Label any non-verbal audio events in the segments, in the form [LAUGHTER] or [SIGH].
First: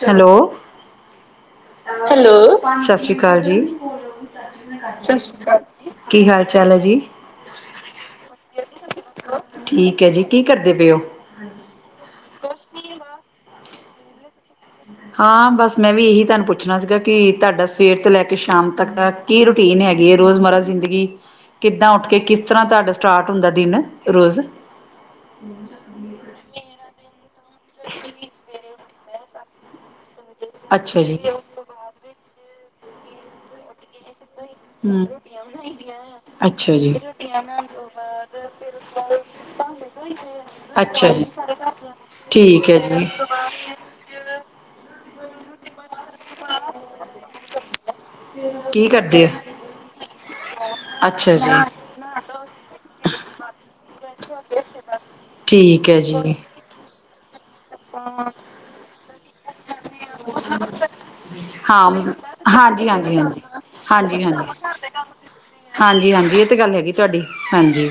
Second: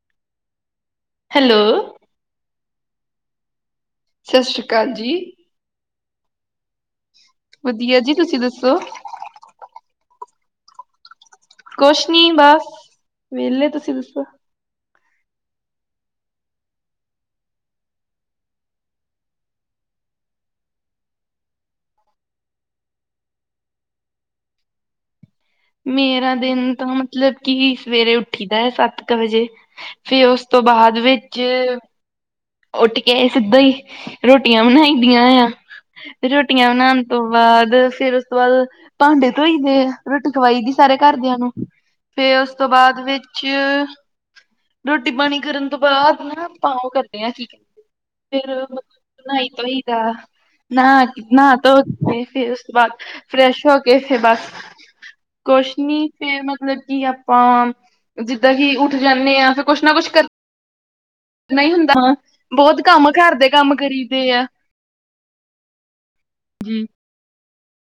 ਚਲੋ hello. Hello, ਸਤਿ ਸ੍ਰੀ ਅਕਾਲ ਜੀ, ਸਤਿ ਸ਼੍ਰੀ ਅਕਾਲ ਜੀ। ਸਤ ਸ਼੍ਰੀ ਅਕਾਲ। ਕੀ ਹਾਲ ਚਾਲ ਹੈ ਜੀ? ਵਧੀਆ, ਜੀ ਤੁਸੀਂ ਦੱਸੋ? ਠੀਕ ਹੈ ਜੀ, ਕੀ ਕਰਦੇ ਪਏ ਓ ਕੁਸ਼ ਨੀ ਬਸ ਵੇਹਲੇ ਤੁਸੀਂ ਦੱਸੋ ਹਾਂ, ਬਸ ਮੈਂ ਵੀ ਇਹੀ ਤੁਹਾਨੂੰ ਪੁੱਛਣਾ ਸੀਗਾ ਕਿ ਤੁਹਾਡਾ ਸਵੇਰ ਤੋਂ ਲੈ ਕੇ ਸ਼ਾਮ ਤੱਕ ਕੀ ਰੂਟੀਨ ਹੈਗੀ ਹੈ ਰੋਜ਼ ਮਰ੍ਰਾ ਜ਼ਿੰਦਗੀ ਕਿੱਦਾਂ ਉੱਠ ਕੇ ਕਿਸ ਤਰ੍ਹਾਂ ਤੁਹਾਡਾ ਸਟਾਰਟ ਹੁੰਦਾ ਦਿਨ ਰੋਜ਼ ਮੇਰਾ ਦਿਨ ਤਾਂ ਮਤਲਬ ਕੀ ਸਵੇਰੇ ਉੱਠੀ ਦਾ ਹੈ ਸੱਤ ਕੁ ਵਜੇ ਫਿਰ ਉਸ ਤੋਂ ਬਾਅਦ ਅੱਛਾ ਜੀ। ਵਿੱਚ ਉੱਠ ਕੇ ਆਏ ਸਿੱਧਾ ਹੀ ਰੋਟੀਆਂ ਬਣਾਈ ਦੀਆਂ ਆ ਤੇ ਰੋਟੀਆਂ ਅੱਛਾ ਜੀ। ਬਣਾਣ ਤੋਂ ਬਾਦ ਫੇਿਰ ਬਾਦ ਭਾਂਡੇ ਧੋਈ ਦੇ ਖਵਾਈ ਦੀ ਸਾਰੇ ਘਰਦਿਆਂ ਨੂੰ ਫੇਰ ਉਸ ਤੋਂ ਠੀਕ ਹੈ ਬਾਦ ਵਿੱਚ ਰੋਟੀ ਪਾਣੀ ਕਰਨ ਤੋਂ ਬਾਦ ਨਾ ਆਪਾਂ ਉਹ ਕਰਦੇ ਆਾਂ ਕੀ ਫੇਰ ਕੀ ਕਰਦੇ ਨ੍ਹਾ ਈ ਹੋ? ਧੋਈ ਦਾ ਨ੍ਹਾ ਅੱਛਾ ਨ੍ਹਾ ਧੋ ਕੇ ਫਿਰ ਬਸ ਫਰੈਸ਼ ਹੋ ਕੇ ਫੇ ਬਸ ਹਾਂ [UNINTELLIGIBLE] ਕੁਸ਼ ਨੀ ਫੇਰ ਮਤਲਬ ਕਿ ਆਪਾਂ ਜਿੱਦਾਂ ਕਿ ਉੱਠ ਜਾਂਦੇ ਹਾਂ ਫਿਰ ਕੁੱਛ ਨਾ ਕੁਛ ਕਰ ਹਾਂ, ਹਾਂਜੀ- ਬਹੁਤ ਹਾਂਜੀ ਕੰਮ -ਹਾਂਜੀ ਘਰ ਦੇ ਕੰਮ -ਹਾਂਜੀ- ਕਰੀ ਹਾਂਜੀ। ਦੇ ਆ ਹਾਂਜੀ- ਹਾਂਜੀ ਇਹ ਤੇ ਗੱਲ ਜੀ ਹੈਗੀ ਤੁਹਾਡੀ ਹਾਂਜੀ।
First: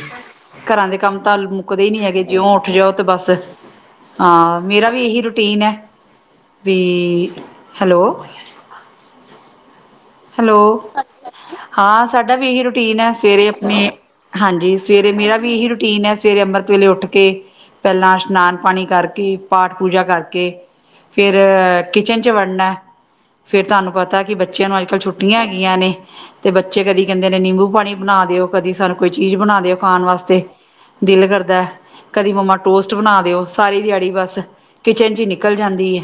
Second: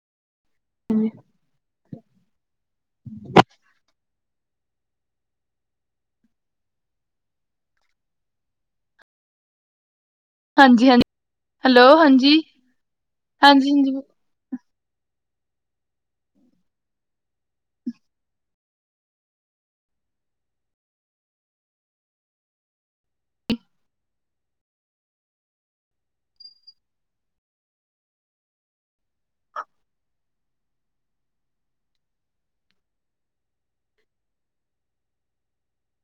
ਘਰਾਂ ਦੇ ਕੰਮ ਤਾਂ ਮੁੱਕਦੇ ਹੀ ਨੀ ਹੈਗੇ ਜਿਉਂ ਉੱਠ ਜਾਓ ਤੇ ਬਸ ਹਾਂ ਮੇਰਾ ਵੀ ਇਹੀ ਰੂਟੀਨ ਹੈ ਵੀ ਹੈਲੋ। ਹਾਂਜੀ ਹੈਲੋ, ਹਾਂਜੀ ਹੈਲੋ ਹਾਂ ਸਾਡਾ ਹਾਂਜੀ ਵੀ ਏਹੀ ਰੂਟੀਨ ਹੈ ਸਵੇਰੇ ਹਾਂਜੀ ਆਪਣੇ ਹਾਂਜੀ ਹਾਂਜੀ ਸਵੇਰੇ ਮੇਰਾ ਵੀ ਇਹੀ ਰੂਟੀਨ ਹੈ ਸਵੇਰੇ ਅੰਮ੍ਰਿਤ ਵੇਲੇ ਉੱਠ, ਕੇ ਪੈਲਾਂ ਇਸ਼ਨਾਨ ਪਾਣੀ ਕਰਕੇ, ਪਾਠ ਪੂਜਾ ਕਰਕੇ ਫੇਿਰ ਕਿਚਨ ਚ ਵੜਨਾ ਫੇਿਰ ਤੁਹਾਨੂੰ ਪਤਾ ਕਿ ਬੱਚਿਆਂ ਨੂੰ ਅਲ ਛੁੱਟੀਆਂ ਹੈਗੀਆਂ ਨੇ ਤੇ ਬੱਚੇ ਕਦੀ ਕੈਂਦੇ ਨੇ ਨਿੰਬੂ ਪਾਣੀ ਬਣਾ ਦਿਓ ਕਦੀ ਸਾਨੂੰ ਕੋਈ ਚੀਜ਼ ਬਣਾ ਦਿਓ ਖਾਣ ਵਾਸਤੇ ਦਿਲ ਕਰਦਾ ਕਦੀ ਮੰਮਾ ਟੋਸਟ ਬਣਾ ਦਿਓ ਸਾਰੀ ਦੇਆੜੀ ਬਸ ਕਿਚਨ ਚ ਹੀ ਨਿਕਲ ਜਾਂਦੀ ਹੈ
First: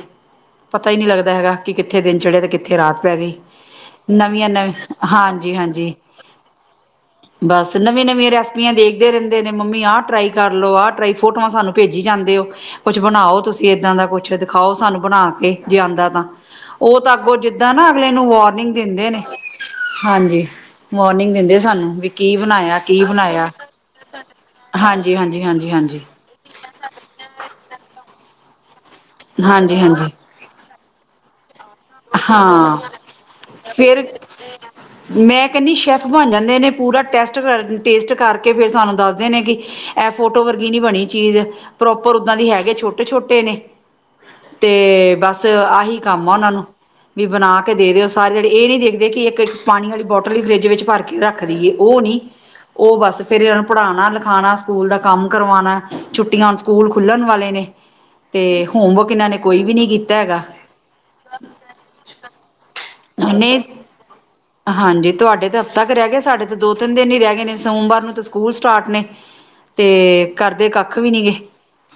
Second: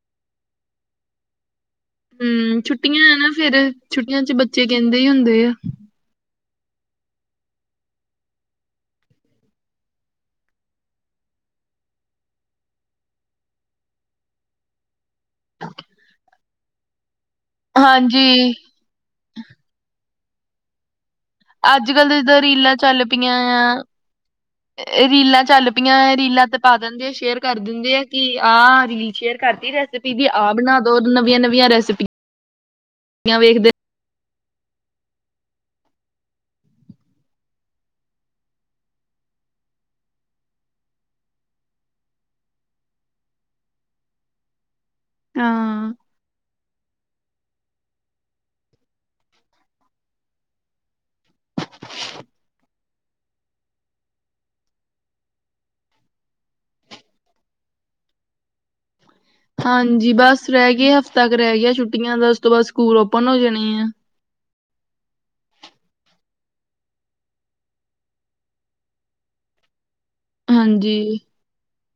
ਪਤਾ ਹੀ ਨੀ ਲੱਗਦਾ ਹੈਗਾ ਕਿ ਕਿੱਥੇ ਦਿਨ ਚੜਿਆ ਤੇ ਹਮ ਕਿੱਥੇ ਰਾਤ ਛੁੱਟੀਆਂ ਆ ਪੈ ਨਾ ਗਈ ਫੇਰ ਛੁੱਟੀਆਂ ਚ ਨਵੀਆਂ ਬੱਚੇ ਨਵ ਕਹਿੰਦੇ ਹੀ ਹੁੰਦੇ ਆ ਹਾਂਜੀ-ਹਾਂਜੀ। ਬਸ ਨਵੀਂ ਨਵੀਆਂ ਰੈਸਪੀਆਂ ਦੇਖਦੇ ਰਹਿੰਦੇ ਨੇ ਮੰਮੀ ਆਹ ਟਰਾਈ ਕਰ ਲਓ ਆਹ ਟਰਾਈ ਫੋਟੋਆਂ ਸਾਨੂੰ ਭੇਜੀ ਜਾਂਦੇ ਹੋ ਕੁਛ ਬਣਾਓ ਤੁਸੀਂ ਏਦਾਂ ਦਾ ਕੁਛ ਦਿਖਾਓ ਸਾਨੂੰ ਬਣਾ ਕੇ ਜੇ ਆਉਂਦਾ ਤਾਂ ਉਹ ਤਾਂ ਅੱਗੋਂ ਜਿੱਦਾਂ ਨਾ ਅਗਲੇ ਨੂੰ ਹਾਂਜੀ ਵਾਰਨਿੰਗ ਦਿੰਦੇ ਨੇ, ਹਾਂਜੀ ਵਾਰਨਿੰਗ ਦਿੰਦੇ ਅੱਜ ਸਾਨੂੰ ਕੱਲ ਵੀ ਤਾਂ ਕੀ ਜਿੱਦਾਂ ਰੀਲਾਂ ਬਣਾਇਆ ਕੀ ਚੱਲ ਪਈਆਂ ਬਣਾਇਆ ਆ ਹਾਂਜੀ-ਹਾਂਜੀ, ਰੀਲਾਂ ਚੱਲ ਹਾਂਜੀ-ਹਾਂਜੀ ਪਈਆਂ ਰੀਲਾਂ ਤੇ ਪਾ ਦਿੰਦੇ ਆ। ਸ਼ੇਅਰ ਕਰ ਦਿੰਦੀ ਆ, ਕਿ ਆਹ ਰੀਲ ਸ਼ੇਅਰ ਕਰਦੀ ਹਾਂਜੀ ਹਾਂਜੀ ਰੈਸਪੀ ਵੀ ਆਹਬਣਾ ਦੋ ਨਵੀਆਂ-ਨਵੀਆਂ ਰੈਸ ਹਾਂ, ਫਿਰ ਮੈਂ ਕਹਿੰਦੀ ਸ਼ੈੱਫ ਬਣ ਜਾਂਦੇ ਨੇ, ਪੂਰਾ ਟੈਸਟ ਕਰ ਟੇਸਟ ਕਰਕੇ ਫਿਰ ਸਾਨੂੰ ਦੱਸਦੇ ਨੇ ਕਿ ਇਹ ਫੋਟੋ ਵਰਗੀ ਨੀ ਬਣੀ ਚੀਜ਼ ਪ੍ਰੋਪਰ ਓਦਾਂ ਦੀ ਹੈਗੇ। ਛੋਟੇ- ਛੋਟੇ ਨੇ ਤੇ ਬਸ, ਹਾਂ ਆਹੀ ਕੰਮ ਆ। ਉਹਨਾਂ ਨੂੰ ਵੀ ਬਣਾ ਕੇ ਦੇ ਦਿਓ। ਸਾਰੇ ਜਣੇ ਇਹ ਨੀ ਦੇਖਦੇ ਕਿ ਇੱਕ ਪਾਣੀ ਵਾਲੀ ਬੋਟਲ ਵੀ ਫਰਿੱਜ ਵਿੱਚ ਭਰ ਕੇ ਰੱਖਦੀ ਏ। ਉਹ ਨੀ ਉਹ ਬਸ ਫੇਿਰ ਪੜ੍ਹਾਉਣਾ ਲਿਖਾਉਣਾ ਸਕੂਲ ਦਾ ਕੰਮ ਕਰਵਾਉਣਾ ਛੁੱਟੀਆਂ ਸਕੂਲ ਖੁੱਲਣ ਵਾਲੇ ਨੇ ਤੇ, ਹੋਮਵਕ ਇਹਨਾਂ ਨੇ ਕੋਈ ਵੀ ਨਹੀਂ ਹਾਂਜੀ, ਕੀਤਾ ਹੈਗਾ ਬਸ ਰਹਿ ਗਏ ਹਫ਼ਤਾ ਕ ਰਹਿ ਗਿਆ ਛੁੱਟੀਆਂ ਦਾ ਉਸ ਤੋਂ ਬਾਅਦ ਸਕੂਲ ਓਪਨ ਹੋ ਨੇ ਜਾਣੇ ਆ ਹਾਂਜੀ, ਤੁਹਾਡੇ ਤੇ ਹਫਤਾ ਕ ਰਹਿ ਗਿਆ ਸਾਡੇ ਤੇ ਦੋ ਤਿੰਨ ਦਿਨ ਹੀ ਰਹਿ ਗਏ ਨੇ ਸੋਮਵਾਰ ਨੂੰ ਤਾਂ ਸਕੂਲ ਸਟਾਟ ਨੇ ਤੇ ਕਰਦੇ ਕੱਖ ਹਾਂਜੀ ਵੀ ਨੀ ਗੇ।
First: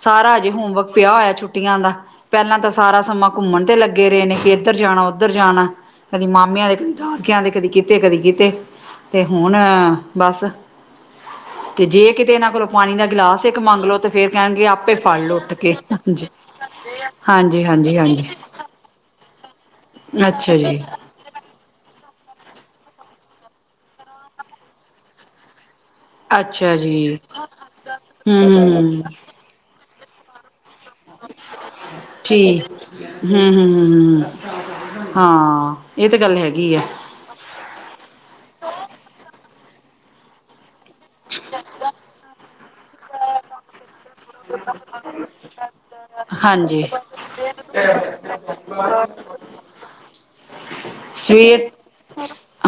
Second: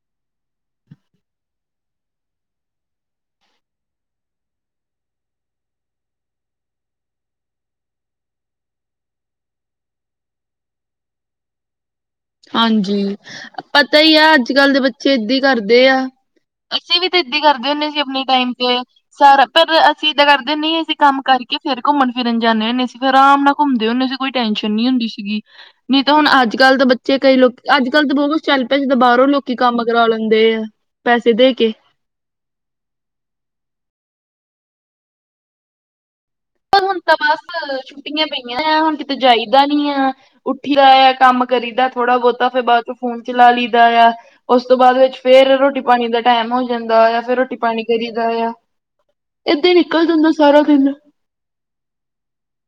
ਸਾਰਾ ਅਜੇ ਹੋਮਵਰਕ ਪਿਆ ਹੋਇਆ ਛੁੱਟੀਆਂ ਦਾ ਪਹਿਲਾਂ ਤਾਂ ਸਾਰਾ ਸਮਾਂ ਘੁੰਮਣ ਤੇ ਲੱਗੇ ਰਹਿੰਦੇ ਸੀ। ਇੱਧਰ ਜਾਣਾ ਉੱਧਰ ਜਾਣਾ ਕਦੀ ਮਾਮਿਆਂ ਦੇ ਕਦੀ ਦਾਦਕਿਆਂ ਦੇ ਕਦੀ ਕਿਤੇ ਕਦੀ ਕਿਤੇ ਤੇ, ਹੁਣ ਬਸ ਤੇ ਜੇ ਕਿਤੇ ਇਹਨਾਂ ਕੋਲੋਂ ਪਾਣੀ ਦਾ ਹਾਂਜੀ ਗਿਲਾਸ ਇੱਕ ਮੰਗਲੋ ਪਤਾ ਤੇ ਹੀ ਫੇਰ ਆ ਅੱਜ ਕਹਿਣਗੇ। ਕੱਲ ਦੇ ਆਪੇ ਬੱਚੇ ਫੜ ਲ ਏਦਾਂ ਹੀ ਉੱਠ ਕੇ ਕਰਦੇ ਆ ਅਸੀਂ ਵੀ ਤਾਂ ਏਦਾਂ ਹਾਂਜੀ ਹਾਂਜੀ ਕਰਦੇ ਹੁੰਦੇ ਹਾਂਜੀ ਸੀ। ਆਪਣੇ ਹਾਂਜੀ ਟਾਈਮ ਤੇ ਸਾਰਾ ਪਰ ਅਸੀਂ ਏਦਾਂ ਕਰਦੇ ਅੱਛਾ ਜੀ ਹੁੰਦੇ। ਅਸੀਂ ਕੰਮ ਕਰਕੇ ਫੇਿਰ ਘੁੰਮਣ ਫਿਰਨ ਜਾਂਦੇ ਹੁੰਦੇ ਸੀ। ਫਿਰ ਆਰਾਮ ਨਾਲ ਘੁੰਮਦੇ ਹੁੰਦੇ ਸੀ। ਕੋਈ ਟੈਂਨਸ਼ਨ ਨਹੀ ਹੁੰਦੀ ਸੀਗੀ ਨਹੀਂ ਤੇ, ਹੁਣੱ ਅੱਛਾ ਅਜ-ਕੱਲ ਤਾਂ ਜੀ ਬੱਚੇ ਕਈ ਲੋਕ ਅੱਜ-ਕੱਲ ਤਾਂ ਬਹੁਤ ਹਮ ਚੈਂਟ ਹੈ। ਜਿੱਦਾ ਹਮ ਬਾਹਰੋਂ ਲੋਕ ਕਿ ਕੰਮ ਕਰਾ ਲੈਂਦੇ ਆ। ਪੈਸੇ ਦੇ ਕੇ ਠੀਕ, ਹੂ-ਹੂ-ਹੂ- ਹਾਂ। ਇਹ ਤਾਂ ਗੱਲ ਹੈਗੀ ਆ ਪਰ ਹੁਣ ਤਾਂ, ਬਸ ਛੁੱਟੀਆਂ ਪਈਆਂ ਆ। ਹੁਣ ਕਿਤੇ ਜਾਈਦਾ ਨੀ ਆ ਉੱਠੀ ਦਾ ਆ ਕੰਮ ਕਰੀਦਾ, ਥੋੜਾ ਬਹੁਤਾ ਫਿਰ ਬਾਅਦ ਚੋਂ ਫੋਨ ਚਲਾ ਲਈਦਾ ਆ ਉਸ ਤੋਂ ਬਾਅਦ ਵਿੱਚ ਫੇਰ ਰੋਟੀ ਪਾਣੀ ਦਾ ਟਾਈਮ ਹੋ ਹਾਂਜੀ। ਜਾਂਦਾ ਆ। ਫਿਰ ਰੋਟੀ ਪਾਣੀ ਕਰੀਦਾ ਆ ਹ [UNINTELLIGIBLE] ਏਦਾਂ ਹੀ ਨਿਕਲ ਜਾਂਦਾ। ਸਾਰਾ ਦਿਨ ਸਵੇਰ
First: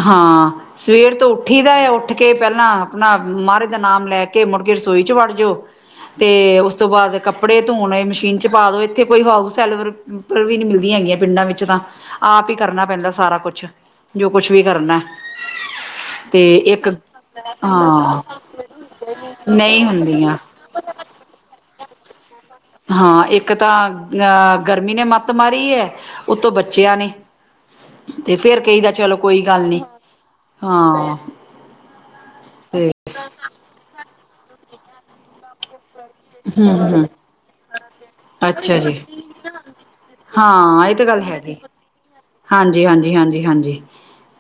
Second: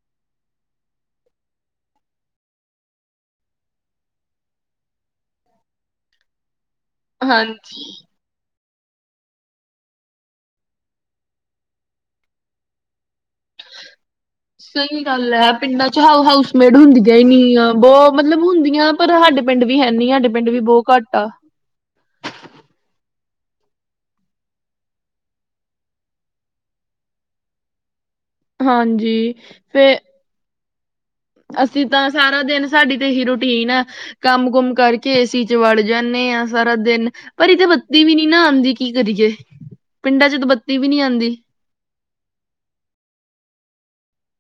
ਹਾਂ ਸਵੇਰ ਤੋਂ ਉੱਠੀ ਦਾ ਆ। ਉੱਠ ਕੇ ਪਹਿਲਾਂ ਆਪਣਾ ਮਹਾਰਾਜ ਦਾ ਨਾਮ ਲੈ ਕੇ ਮੁੜ ਕੇ ਰਸੋਈ ਚ ਵੜ ਜਾਓ ਤੇ, ਉਸ ਤੋਂ ਬਾਅਦ ਹਾਂਜੀ ਕੱਪੜੇ ਧੋਣੇ ਮਸ਼ੀਨ 'ਚ ਪਾ ਦਿਓ ਇੱਥੇ ਕੋਈ ਹਾਊਸ ਸੈਲਵਰ ਵੀ ਨੀ ਮਿਲਦੀਆਂ ਹੈਗੀਆਂ। ਪਿੰਡਾਂ ਵਿੱਚ ਤਾਂ ਆਪ ਹੀ ਕਰਨਾ ਪੈਂਦਾ, ਸਾਰਾ ਕੁਛ ਜੋ ਕੁਛ ਵੀ ਕਰਨਾ। ਸਹੀ ਗੱਲ ਹੈ। ਪਿੰਡਾਂ ਚ ਤੇ ਹਾਊਸਮੇਟ ਇੱਕ ਹੁੰਦੀਆਂ ਹੀ ਨ ਆ ਬਹੁਤ ਹਾਂ ਮਤਲਬ ਹੁੰਦੀਆਂ ਪਰ, ਸਾਡੇ ਪਿੰਡ ਵੀ ਨਹੀਂ ਹੈਨੀ ਸਾਡੇ ਹੁੰਦੀਆਂ ਪਿੰਡ ਵੀ ਬਹੁਤ ਘੱਟ ਆ ਹਾਂ, ਇੱਕ ਤਾਂ ਆਹ ਗਰਮੀ ਨੇ ਮੱਤ ਮਾਰੀ ਹੈ। ਉਹਤੋਂ ਬੱਚਿਆਂ ਨੇ ਤੇ ਫੇਰ ਕਹੀ ਦਾ ਹਾਂਜੀ ਚਲੋ, ਕੋਈ ਗੱਲ ਨੀ। ਫੇ ਹਾਂ ਅਸੀਂ ਤਾਂ ਸਾਰਾ ਦਿਨ ਸਾਡੀ ਤੇ ਹੀ ਰੂਟੀਨ ਆ ਕੰਮ ਕੁਮ ਕਰਕੇ ਏਸੀ ਚ ਵੜ ਜਾਂਦੇ ਹਾਂ। ਸਾਰਾ ਹਮ ਹਮ ਦਿਨ ਪਰ ਇਹ ਤੇ ਬੱਤੀ ਵੀ ਨੀ ਨਾ ਆਉਂਦੀ, ਅੱਛਾ ਕੀ ਜੀ ਕਰੀਏ ਪਿੰਡਾਂ 'ਚ ਤਾਂ ਬੱਤੀ ਵੀ ਹਾਂ ਇਹ ਨੀ ਤਾਂ ਗੱਲ ਆਉਂਦੀ ਹੈਗੀ ਹਾਂਜੀ -ਹਾਂਜੀ -ਹਾਂਜੀ -ਹਾਂਜੀ,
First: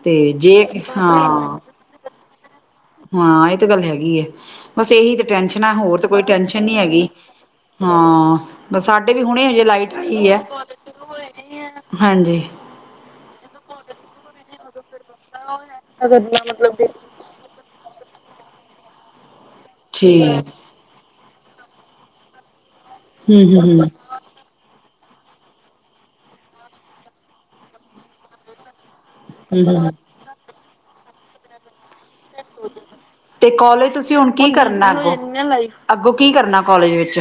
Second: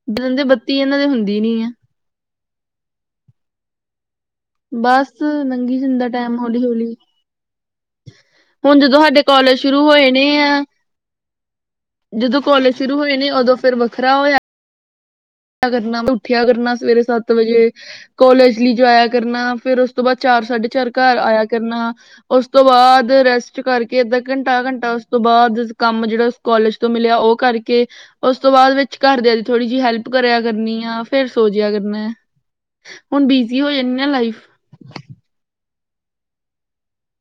ਤੇ ਦੇ ਜੇ ਬੱਤੀ ਇਹਨਾਂ ਦੇ ਹੁੰਦੀ ਹਾਂ ਨੀ ਆ ਹਾਂ ਇਹ ਤੇ ਗੱਲ ਹੈਗੀ ਹੈ, ਬਸ ਇਹੀ ਤੇ ਟੈਂਸ਼ਨਾਂ ਲੰਘੀ ਹੋਰ ਜਾਂਦਾ ਤਾਂ ਕੋਈ ਟਾਈਮ ਟੈਸ਼ਨ ਹੌਲੀ ਨਹੀਂ ਹੌਲੀ ਹੈਗੀ ਹਾਂ, ਬ ਹੁਣ ਜਦੋਂ ਸਾਡੇ ਵੀ ਹੁਣੇ ਕਾਲਜ ਹਜੇ ਸ਼ੁਰੂ ਲਾਈਟ ਹੋਏ ਨੇ ਆਈ ਹੈ। ਆ ਜਦੋਂ ਕੋਲਜ ਸ਼ੁਰੂ ਹੋਏ ਨੇ, ਓਦੋਂ ਫੇਰ ਵੱਖਰਾ ਹੋਇਆ ਕਰਨਾ, ਉੱਠਿਆ ਕਰਨਾ ਸਵੇਰੇ ਸੱਤ ਸਤ ਵਜੇ ਕੋਲਜ ਲਈ ਜਾਯਾ ਕਰਨਾ, ਫੇਰ ਉਸ ਤੋਂ ਬਾਦ ਠੀਕ, ਚਾਰ-ਸਾਢੇ ਚਾਰ ਘਰ ਆਇਆ ਕਰਨਾ, ਉਸ ਤੋਂ ਬਾਦ ਰੈਸਟ ਹੂੰ-ਹੂੰ, ਕਰਕੇ ਅਦਾਂ ਘੰਟਾ -ਘੰਟਾ ਉਸ ਤੋਂ ਬਾਦ ਕੰਮ ਜੇੜਾ ਕੋਲਜ ਤੋਂ ਮਿਲਿਆ ਓਹ ਕਰਕੇ, ਓਸ ਤੋਂ ਬਾਦ ਵਿੱ ਘਰਦਿਆਂ ਦੀ ਥੋੜ੍ਹੀ ਜਿਹੀ ਹੂੰ-ਹੂੰ। ਹੈਲਪ ਕਰਿਆ ਕਰਨੀ ਆ, ਫੇਰ ਸੋਜੀਆ ਕਰਨੈ। ਤੇ ਕੋਲੇਜ ਤੁਸੀਂ ਹੁਣ ਕੀ ਕਰ ਨਾ ਅੱਗੋਂ, ਅੱਗੋਂ ਕੀ ਕਰਨਾ ਕੋਲਜ ਵਿੱਚ?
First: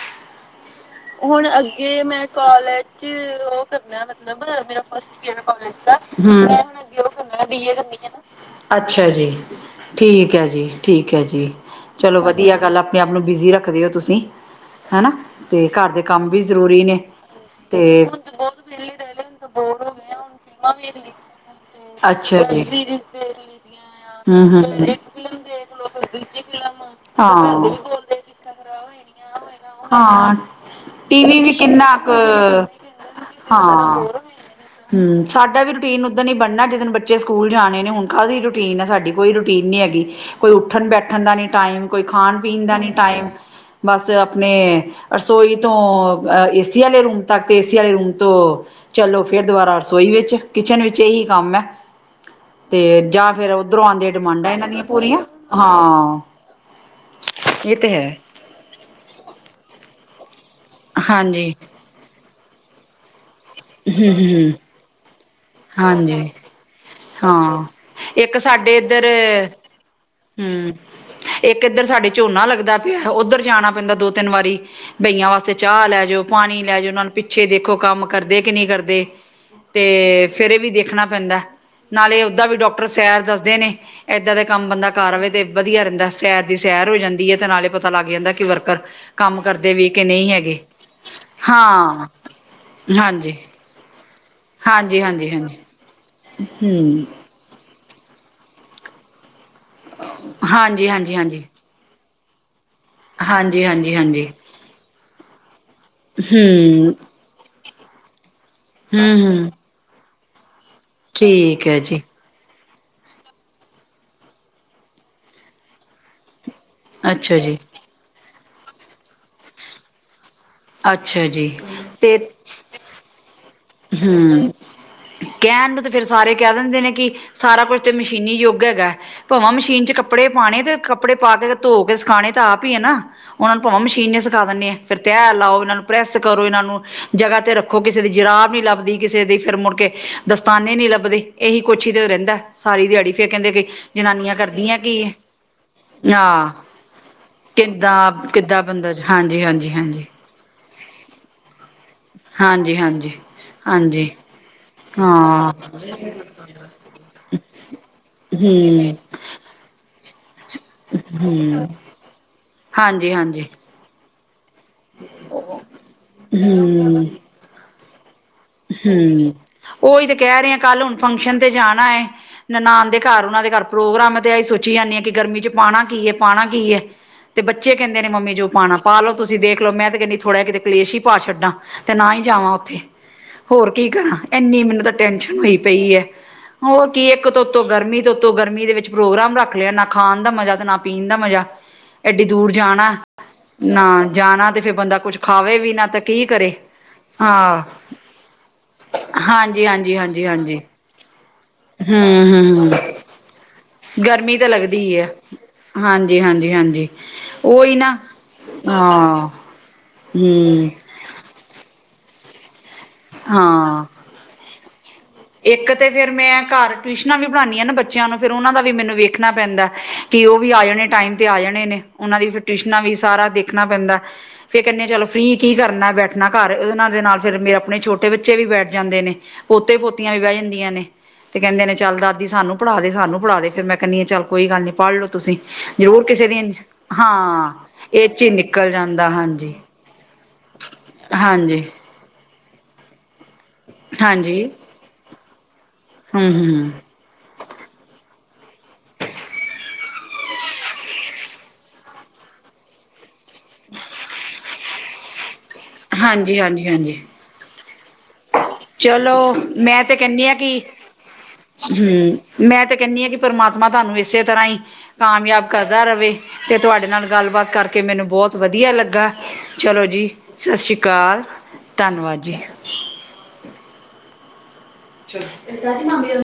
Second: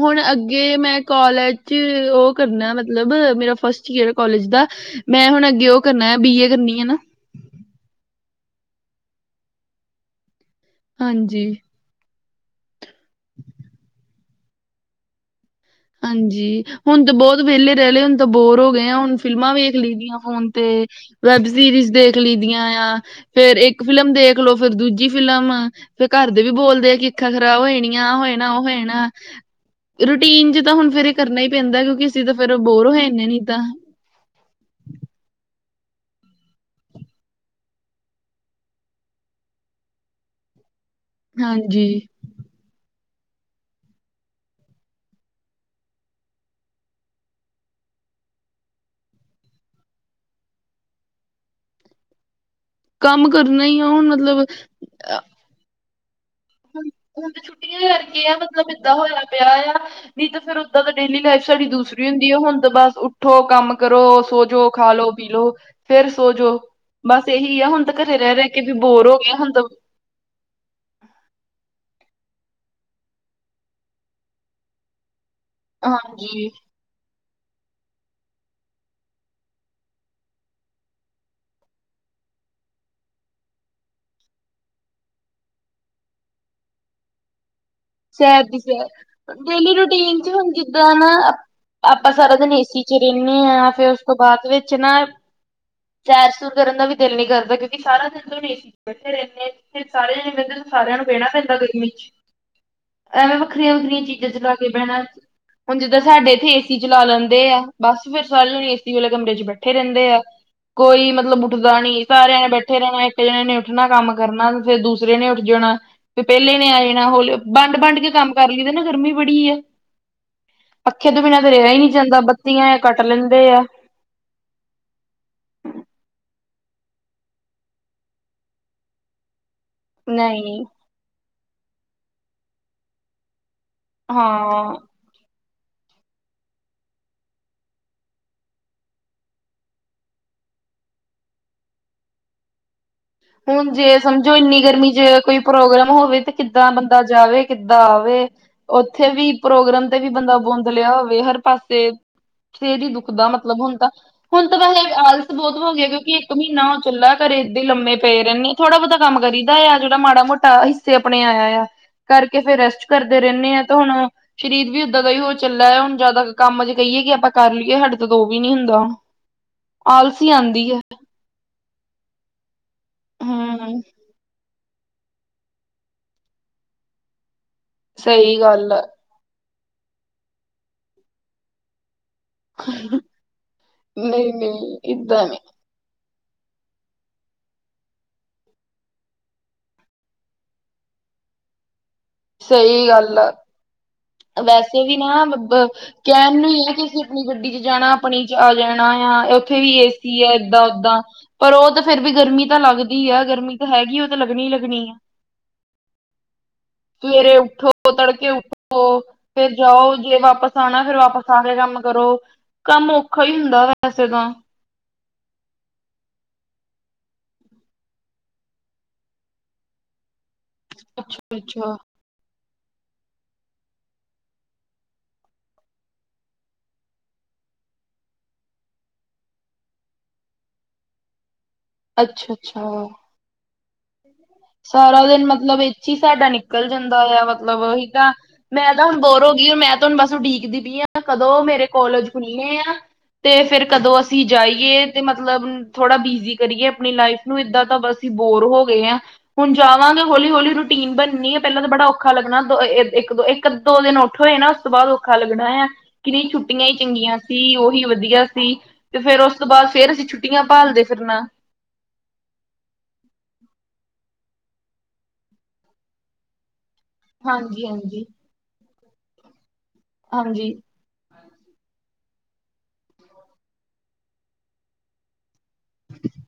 ਹੁਣ ਅੱਗੇ ਮੈਂ ਕੋਲਜ ਚ' ਓਹ ਕਰਨੈ ਮਤਲਬ, ਮੇਰਾ ਫਸਟ ਈਅਰ ਆ ਕੋਲਜ ਦਾ, ਮੈਂ ਹੁਣ ਅੱਗੇ ਓਹ ਕਰਨੈ, ਬੀਏ ਕਰਨੀ ਏ ਨਾ। ਅੱਛਾ ਜੀ, ਠੀਕ ਹੈ ਜੀ, ਠੀਕ ਹੈ ਜੀ। ਹਾਂਜੀ ਚਲੋ ਵਧੀਆ ਗੱਲ, ਅਪਣੇ ਆਪ ਨੂੰ ਬਿਜ਼ੀ ਰੱਖਦੇ ਹੋ ਤੁਸੀਂ, ਹਨਾ। ਤੇ ਘਰ ਦੇ ਕੰਮ ਵੀ ਹਾਂਜੀ, ਜ਼ਰੂਰੀ ਨੇ ਹੁਣ ਤਾਂ ਬੌਤ ਵੇਲੇ ਰੈ ਲਏ, ਹੁਣ ਤਾਂ ਬੋਰ ਹੋ ਗਏ ਆ, ਹੁਣ ਫਿਲਮਾਂ ਵੇਖ ਲਈ ਦੀਆਂ ਫੋਨ ਤੇ ਵੈਬ ਸੀਰੀਜ਼ ਦੇਖ ਅੱਛਾ ਜੀ। ਲੀਦੀਆਂ ਆਂ, ਫੇਰ ਏੱਕ ਫਿਲਮ ਹੂੰ ਹੂੰ ਦੇਖਲੋ, ਹੂੰ। ਫੇਰ ਦੂਜੀ ਫਿਲਮ ਫਿਰ ਘਰ ਦੇ ਵੀ ਬੋਲਦੇ ਆ, ਕਿ ਅੱਖਾਂ ਹਾਂ। ਖ਼ਰਾਬ ਹੋ ਜਾਣੀਆਂ, ਆਹ ਹੋ ਜਾਣਾ, ਓਹ ਹੋ ਜਾਣੈ। ਹਾਂ, ਟੀਵੀ ਵੀ ਪੈਂਦਾ ਕਿੰਨਾ ਕਿਉਂਕਿ ਅਸੀਂ ਤਾਂ ਫੇਰ ਬੋਰ ਹੋ ਜਾਂਦੇ ਨਹੀਂ ਤਾਂ ਕ--ਹਾਂ। ਹੂੰ, ਸਾਡਾ ਵੀ ਰੂਟੀਨ ਉੱਦਣ ਹੀ ਬਣਨੈ ਜਿੱਦਨ ਬੱਚੇ ਸਕੂਲ ਜਾਣੇ ਨੇ, ਹੁਣ ਕਾਹਦੀ ਰੂਟੀਨ ਐ ਸਾਡੀ। ਕੋਈ ਰੂਟੀਨ ਨ੍ਹੀਂ ਹੈਗੀ, ਕੋਈ ਉੱਠਣ ਬੈਠ ਠਣ ਦਾ ਨੀ ਟਾਈਮ, ਹਾਂਜੀ ਕੋਈ ਖਾਣ-ਪੀਣ ਦਾ ਨੀ ਟਾਈਮ, ਬਸ ਅਪਣੇ ਰਸੋਈ ਤੋਂ ਅ ਏਸੀ ਆਲੇ ਰੂਮ ਤੱਕ, ਤੇ ਏਸੀ ਆਲੇ ਰੂਮ ਤੋਂ ਚਲੋ ਫੇਰ ਦੁਬਾਰਾ ਰਸੋਈ ਵਿੱਚ, ਕਿਚਨ ਵਿੱਚ, ਏਹੀ ਕੰਮ ਐ। ਤੇ ਕੰਮ ਜਾਂ ਫੇਰ ਕਰਨਾ ਹੀ ਓਧਰੋਂ ਆ ਹੁਣ ਆੰਦੀਐ ਮਤਲਬ ਡਿਮਾਂਡਾਂ ਇਹਨਾਂ ਦੀਆਂ ਪੂਰੀਆਂ, ਹਾਂ। ਹੁਣ ਹੁਣ ਤੇ ਇਹ ਛੁੱਟੀਆਂ ਹੈ ਕਰਕੇ ਆ, ਮਤਲਬ ਏਦਾਂ ਹੋਯਾ ਪਿਆ ਆ। ਨਹੀਂ ਤਾਂ ਫਿਰ ਉਦਾਂ ਤਾਂ ਡੇਲੀ ਲਾਈਫ ਹਾਂਜੀ ਸਾਡੀ ਦੂਸਰੀ ਹੁੰਦੀ ਏ, ਹੁਣ ਤਾਂ ਬਸ ਉੱਠੋ ਕੰਮ ਕਰੋ, ਹਮ ਹਮ ਸੋਜੋ, ਖਾਲੋ, ਪੀਲੋੋ, ਫੇਰ ਹਾਂਜੀ ਸੋਜੋ। ਬਸ ਏਹੀ ਹਾਂ ਆ, ਹੁਣ ਤਾਂ ਘਰੇ ਰੈ ਇੱਕ ਰੈ ਕੇ ਵੀ ਬੋਰ ਹੋ ਗਿਆ, ਹੁਣ ਤਾਂ ਹੂੰ। ਇੱਕ ਏੱਧਰ ਸਾਡੇ ਝੋਨਾ ਲੱਗਦਾ ਪਿਆ ਓਧਰ ਜਾਣਾ ਪੈਂਦਾ ਦੋ ਤਿੰਨ ਵਾਰੀ, ਬਈਆਂ ਵਾਸਤੇ ਚਾਹ ਲੈ ਜਾਓ ਹਾਂਜੀ ਪਾਣੀ ਲੈ ਜੋ, ਉਨਾਂ ਨੂੰ ਪਿੱਛੇ ਦੇਖੋ ਕੰਮ ਕਰਦੇ ਕਿ ਨਹੀਂ ਕਰਦੇ। ਤੇ ਫਿਰ ਏਹ ਵੀ ਦੇਖਣਾ ਪੈਂਦੈ, ਨਾਲੇ ਓਦਾਂ ਵੀ ਡੋਕਟਰ ਸੈਰ ਦੱਸਦੇ ਨੇ। ਏਦਾਂ ਦੇ ਕੰਮ ਬੰਦਾ ਕਰ ਆਵੇ ਤੇ ਵਧੀਆ ਰੈੰਦਾ, ਸੈਰ ਦੀ ਸੈਰ ਹੋ ਜਾਂਦੀ ਐ, ਤੇ ਨਾਲੇ ਲੱਗ ਜਾਂਦਾ ਸੈਰ ਕਿ ਦੀ ਵਰਕਰ ਸੈਰ, ਕੰਮ ਕਰਦੇ ਡੇਲੀ ਵੀ ਕਿ ਰੂਟੀਨ 'ਚ ਨਹੀਂ ਹੁਣ ਹੈਗੇ ਜਿੱਦਾਂ ਨਾ ਅ ਹਾਂ ਅਪਾਂ ਸਾਰਾ ਦਿਨ ਏ ਸੀ ਚ' ਹਾਂਜੀ ਰੇਨੇ ਆ, ਫੇਰ ਓਸ ਤੋਂ ਬਾਦ ਵਿੱਚ ਨਾ ਹਾਂਜੀ ਹਾਂਜੀ ਹਾਂਜੀ ਸੈਰ ਸੁਰ ਕਰਨ ਦਾ ਵੀ ਹਮ ਦੇਲ ਨੀ ਕਰਦਾ, ਕਿਉਂਕਿ ਸਾਰਾ ਦਿਨ ਤੋਂ ਹੋਣ ਏਸੀ 'ਚ ਬੈਠੇ ਰੈੰਣੇ ਆ। ਫਿਰ ਸਾਰੇ ਜਣੇ ਬੈਂਦੇ ਹਾਂਜੀ ਸਾਰਿਆਂ ਨੂੰ ਹਾਂਜੀ ਵੈਣਾ ਹਾਂਜੀ ਪੈਂਦਾ ਗਰਮੀ 'ਚ, ਐਵੇਂ ਹਾਂਜੀ ਵੱਖਰੀਆਂ ਹਾਂਜੀ ਵੱਖਰੀਆਂ ਹਾਂਜੀ ਚੀਜ਼ਾਂ ਚਲਾ ਕੇ ਬੈਣੈ ਹੁਣ ਜਿੱਦਾਂ ਸਾਡੇ ਏਥੇ ਏਸੀ ਹੂੰ ਚਲਾ ਲੈਂਦੇ ਆ, ਬਸ ਫਿਰ ਸਾਰੀ ਜਾਣੇ ਏ ਸੀ ਵਾਲੇ ਹੂੰ ਕਮਰੇ 'ਚ ਹੂੰ ਬੈਠੇ ਰੈੰਦੇ ਆ, ਕੋਈ ਮਤਲਬ ਠੀਕ ਹੈ ਉੱਠਦਾ ਜੀ ਨੀ, ਸਾਰੇ ਐਵੇ ਬੈਠੇ ਉੱਠੇ ਰੈਣਾ, ਇੱਕ ਜਣੇ ਨੇ ਉੱਠਣਾ ਕੰਮ ਕਰਨਾ, ਫੇਰ ਦੂਸਰੇ ਨੇ ਉੱਠ ਜਾਣਾ ਫਿ ਪੈਲੇ ਨੇ ਆ ਜਾਣਾ ਹੋਲੀ ਅ ਅੱਛਾ ਜੀ ਵੰਡ-ਵੰਡ ਕੇ ਕੰਮ ਕਰ ਲਈਦੈ ਨਾ, ਗਰਮੀ ਬੜੀ ਐ। ਪੱਖੇ ਤੋਂ ਅੱਛਾ ਬਿਨਾਂ ਜੀ ਤਾਂ ਰਿਹਾ ਹੀ ਨੀ ਤੇ ਜਾਂਦਾ, ਬੱਤੀਆਂ ਐ ਕੱਟ ਲੈਂਦੇ ਆ। ਹੂੰ। ਕੈਣ ਨੂੰ ਤੇ ਫਿਰ ਸਾਰੇ ਕੈ ਦਿੰਦੇ ਨੇ ਕਿ, ਸਾਰਾ ਕੁਛ ਤੇ ਮਸ਼ੀਨੀ ਯੂਗ ਹੈਗੈ। ਭਵਾਂ ਮਸ਼ੀਨ 'ਚ ਕੱਪੜੇ ਪਾਣੇ ਨਹੀਂ ਤੇ ਕੱਪੜੇ ਪਾ ਕੇ, ਧੋ ਕੇ ਸਿਖਾਣੇ ਤਾਂ ਆਪ ਈ ਐ ਨਾ। ਉਨਾਂ ਨੂੰ ਭੋਂ ਮਸ਼ੀਨ ਨੇ ਹਾਂ ਸਿਖਾਂ ਦਿੰਣੇ ਆਂ, ਫੈਰ। ਤੈਅ ਲਾਓ, ਇਹਨਾਂ ਨੂੰ ਪ੍ਰੈੱਸ ਕਰੋ, ਇਹਨਾਂ ਨੂੰ ਜਗ੍ਹਾ ਤੇ ਰੱਖੋ, ਕਿਸੇ ਦੀ ਜਰਾਬ ਨੀ ਲੱਭਦੀ ਕਿਸੇ ਦੀ, ਫਿਰ ਮੁੜ ਕੇ ਦਸਤਾਨੇ ਨੀ ਲੱਭਦੇ, ਏਹੀ ਕੁਛ ਹੀ ਤੇ ਰੈੰਦੈ ਸਾਰੀ ਦਿਹਾੜੀ। ਫੇਰ ਕਹਿੰਦੇ ਕਿ ਹੁਣ ਜੇ ਸਮਝੋ ਜਨਾਨੀਆਂ ਇੰਨੀ ਕਰਦੀਆਂ ਗਰਮੀ 'ਚ ਕੀ ਕੋਈ ਪ੍ਰੋਗਰਾਮ ਹੋਵੇ, ਤੇ ਆ ਕਿੱਦਾਂ ਬੰਦਾ ਜਾਵੇ? ਕਿੱਦਾਂ ਆਵੇ? ਕਿੱਦਾਂ ਬੰਦਾ ਓਥੇ ਵੀ ਹਾਂਜੀ ਹਾਂਜੀ ਪ੍ਰੋਗਰਾਮ ਤੇ ਹਾਂਜੀ ਵੀ ਬੰਦਾ ਬੋੰਦ ਤਲਿਆ ਹੋਵੇ ਹਰ ਪਾਸੇ, ਹਾਂਜੀ ਸਿਰ ਹੀ ਹਾਂਜੀ ਦੁੱਖਦਾ ਮਤਲਬ ਹੁਣ ਤਾਂ। ਹਾਂਜੀ ਹੁਣ ਤਾਂ ਵੈਸੇ ਆਲਸ ਹਾਂ ਬਹੁਤ ਹੋ ਗਿਆ, ਕਿਉਂਕਿ ਇੱਕ ਮਹੀਨਾ ਉਹ ਚੱਲਲਾ ਘਰੇ ਇਦਾ ਲੰਮੇ ਫਿਰ ਥੋੜਾ ਬਹੁਤਾ ਹਮ ਕੰਮ ਕਰੀਦਾ ਆ, ਜਿਹੜਾ ਮਾੜਾ ਮੋਟਾ ਅ ਆਪਣੇ ਆਇਆ ਆ, ਹਮ ਕਰਕੇ ਫੇਿਰ ਰੈਸਟ ਹਾਂਜੀ ਕਰਦੇ ਹਾਂਜੀ ਰਹਿੰਦੇ ਆਾਂ ਤੇ ਹੁਣ ਸ਼ਰੀਰ ਵਿਦਾ ਦਾ ਹੀ ਹੋ ਚੱਲਲਾ ਹੁਣ ਜਿਆਦਾ ਕੰਮ ਅਜੇ ਕਹੀਏ, ਹਮ ਕਿ ਆਪਾਂ ਕਰ ਲਈਏ ਸਾਡੇ ਤਾਂ ਦ ਉਹ ਵੀ ਨੀ ਹੁੰਦਾ। ਹਮ ਉਹੀ ਤੇ ਆਲਸੀ ਕਹਿ ਰਹੇ ਆ ਆਉਂਦੀ ਹੈ। ਕੱਲ ਹੁਣ ਫੰਕਸ਼ਨ ਤੇ ਜਾਣਾ ਹੈ ਨਨਾਾਨ ਦੇ ਘਰ, ਉਹਨਾਂ ਦੇ ਘਰ ਹੂੰ ਪ੍ਰੋਗਰਾਮ ਤੇ ਇਹ ਹੀ ਸੋਚਾ ਪੁੀ ਜਾਂਦੀ ਹ ਕਿ ਗਰਮੀ ਚ' ਪਾਉਣਾ ਕੀ ਹੈ, ਪਾਉਣਾ ਕੀ ਹੈਏ, ਤੇ ਬੱਚੇ ਕਹਿੰਦੇ ਨੇ ਮੰਮੀ ਸਹੀ ਜੋ ਗੱਲ ਪਾਉਣਾ ਆ ਪਾ ਲੋ। ਤੁਸੀ ਦੇਖ ਲੋ, ਮੈਂ ਤੇ ਕਹਿੰਦੀ ਥੋੜਾ ਕਿਤੇ ਕਲੇਸ਼ ਹੀ ਭਅ ਛੱਡਾਂ। ਤੇ ਨਾ ਹੀ ਜਾਵਾਂ ਉੱਥੇ, ਹੋਰ ਕੀ ਕਰਾਂ, ਨਹੀਂ ਇਨੀ ਨਹੀਂ ਮੈਨੂੰ ਤਾਂ ਏਦਾਂ ਟੈਸ਼ਨ ਨੀ ਹੋਈ ਪਈ ਹੈ। ਹੋਰ ਕੀ ਇੱਕ ਦੀ ੳਤੋਂ ਗਰਮੀ, ੳਤੋਂ ਗਰਮੀ ਦੇ ਵਿੱਚ ਪ੍ਰੋਗਰਾਮ ਰੱਖ ਲਿਆ ਨਾ ਖਾਣ ਦਾ ਮਜ਼ਾ, ਤੇ ਨਾ ਪੀਣ ਦਾ ਮਜਾ। ਅਡੀ ਦੂਰ ਸਹੀ ਜਾਣਾ, ਗੱਲ ਆ ਨਾ ਜਾਣਾ ਤੇ ਫਿਰ ਵੈਸੇ ਵੀ ਬੰਦਾ ਕੁੱਝ ਨਾ ਖਾਵੇ ਵੀ ਨਾ ਤਾਂ ਕੀ ਕਹਿਣ ਨੂੰ ਕਰੇ। ਹੀ ਹੈ ਕਿ, ਅਸੀਂ ਆਪਣੀ ਗੱਡੀ 'ਚ ਹਾਂ ਜਾਣਾ ਆਪਣੀ ਆ ਜਾਣਾ ਆ, ਉੱਥੇ ਹਾਂਜੀ ਵੀ ਹਾਂਜੀ ਏਸੀ ਹਾਂਜੀ ਹੈ ਹਾਂਜੀ ਇਏਦਾਂ ਉਦਾਂ, ਪਰ ਉਹ ਤਾਂ ਫੇਰ ਹੂੰ ਵੀ ਹੂੰ ਗਰਮੀ ਤਾਂ ਹੂੰ। ਲੱਗਦੀ ਹੈ ਗਰਮੀ ਤਾਂ ਹੈਗੀ, ਉਹ ਤਾਂ ਗਰਮੀ ਲੱਗਣੀ ਹੀ ਲੱਗਦੀ ਲੱਗਣੀ ਆ। ਹੈ ਹਾਂਜੀ, ਹਾਂਜੀ, ਹਾਂਜੀ ਸਵੇਰੇ ਉੱਠੋ, ਉਹੀ ਨਾ ਤੜਕੇ ਉੱਠੋ, ਹਾਂ। ਫੇਰ ਜਾਓ ਜੇ ਵਾਪਸ ਹੂੰ ਆਉਣਾ, ਫੇਿਰ ਵਾਪਸ ਵਾਪਸ ਆ ਕੇ ਕੰਮ ਕਰੋ, ਕੰਮ ਔਖਾ ਹੀ ਹੁੰਦਾ ਹਾਂ ਵੈਸੇ ਤਾਂ। ਇੱਕ ਤੇ ਫੇਿਰ ਮੈਂ ਘਰ ਟਿਊਸ਼ਨਾਂ ਵੀ ਪੜ੍ਹਾਦੀ ਹ ਨਾ ਬੱਚਿਆਂ ਨੂੰ, ਫਿਰ ਉਹਨਾਂ ਦਾ ਵੀ ਮੈਨੂੰ ਵੇਖਣਾ ਪੈਂਦਾ ਹ। ਕਿ ਉਹ ਵੀ ਆ ਜਾਣੇ ਟਾਈਮ ਤੇ ਆ ਜਾਣੇ ਅੱਛਾ ਨੇ, ਉਹਨਾਂ ਦੀ ਫ ਟਿਊਸ਼ਨਾਂ ਵੀ ਸਾਰਾ ਦੇਖਣਾ ਪੈਂਦਾ ਹੈ। ਫਿਰ ਕਹਿੰਦੇ ਹਾਂ ਚੱਲੋ ਫਰੀ ਕੀ ਕਰਨਾ ਬੈਠਣਾ ਘਰ, ਉਹਦੇ ਨਾਲ ਦੇ ਨਾਲ ਫ਼ਿਰ ਮੇਰੇ ਆਪਣੇ ਛੋਟੇ ਬੱਚੇ ਵੀ ਬੈਠ ਜਾਂਦੇ ਨੇ, ਪੋਤੇ ਪੋਤੀਆਂ ਵੀ ਬਹਿ ਜਾਂਦੀਆਂ ਨੇ ਤੇ ਕਹਿੰਦੇ ਨੇ ਚੱਲ ਦਾਦੀ ਅੱਛਾ ਸਾਨੂੰ ਪੜਾ ਅੱਛਾ ਦੇ ਸਾਨੂੰ ਪੜਾ ਦੇ, ਫਿਰ ਮੈਂ ਕਹਿੰਦੀ ਆ ਚੱਲ ਕੋਈ ਗੱਲ ਨੀ ਪੜ ਲੋ ਸਾਰਾ ਦਿਨ ਤੁਸੀਂ, ਮਤਲਬ ਇਹ 'ਚ ਹੀ ਜਰੂਰ ਕਿਸੇ ਸਾਡਾ ਦੀ ਨਿਕਲ ਜਾਂਦਾ ਆ ਹਾਂ ਮਤਲਬ ਉਹੀ ਇਹ ਤਾਂ 'ਚ, ਹੀ ਹਾਂ ਮੈਂ ਤਾਂ ਹੁਣ ਬੋਰ ਹੋ ਗਈ ਮੈਂ ਤਾਂ ਹੁਣ ਬਸ ਉਡੀਕਦੀ ਪਈ ਹਾਂ, ਕਦੋਂ ਹਾਂਜੀ ਮੇਰੇ ਕੋਲਜ ਖੁਲਣੇ ਹ ਤੇ ਫੇਰ ਕਦੋਂ ਅਸੀਂ ਹਾਂਜੀ ਜਾਈਏ, ਤੇ ਮਤਲਬ ਥੋੜ੍ਹਾ ਹਮ ਬਿਜੀੀ ਕਰੀਏ ਹਮ ਆਪਣੀ ਲਾਈਫ ਨੂੰ, ਇਏਦਾਂ ਤਾਂ ਬਸੀ ਹੀ ਬੋਰ ਹੋ ਗਏ ਹ। ਹੁਣ ਜਾਵਾਂਗੇ ਹੌਲੀ ਹੌਲੀ ਰੂਟੀਨ ਬਣਨੀ ਹੈ, ਪਹਿਲਾਂ ਤਾਂ ਬੜਾ ਔਖਾ ਲੱਗਣਾ ਇਕ ਦੋ ਇੱਕ ਦੋ ਦਿਨ ਉੱਠੋ ਹੋਏ ਨਾ ਉਸ ਤੋਂ ਬਾਅਦ ਔਖਾ ਲੱਗਣਾ ਆ, ਕਿ ਨਹੀਂ ਹਾਂਜੀ ਛੁਟੀਆਂ ਹਾਂਜੀ ਹੀ ਹਾਂਜੀ ਚੰਗੀਆਂ ਸੀ ਉਹੀ ਵਧੀਆ ਤੇ ਫੇਰ ਚਲੋ ਉਸ ਤੋਂ ਬਾਅਦ, ਮੈਂ ਫੇਰ ਤੇ ਅਸੀਂ ਕਹਿੰਦੀ ਹਾਂ ਛੁੱਟੀਆਂ ਕਿ ਭਾਲਦੇ ਫਿਰਨਾ। ਹਮ, ਮੈਂ ਤੇ ਕਹਿੰਦੀ ਹਾਂ ਕਿ ਪਰਮਾਤਮਾ ਤੁਹਾਨੂੰ ਇਸੇ ਤਰ੍ਹਾਂ ਹੀ ਕਾਮਯਾਬ ਕਰਦਾ ਰਹੇ, ਤੇ ਤੁਹਾਡੇ ਨਾਲ ਗੱਲਬਾਤ ਕਰਕੇ ਹਾਂਜੀ-ਹਾਂਜੀ, ਹਾਂਜੀ। ਮੈਨੂੰ ਬਹੁਤ ਵਧੀਆ ਲੱਗਾ, ਚਲੋ ਜੀ ਹਾਂਜੀ ਸਤਿ ਸ਼੍ਰੀ ਅਕਾਲ ਅਕਾਲ, ਧੰਨਵਾਦ ਜੀ। ਮ।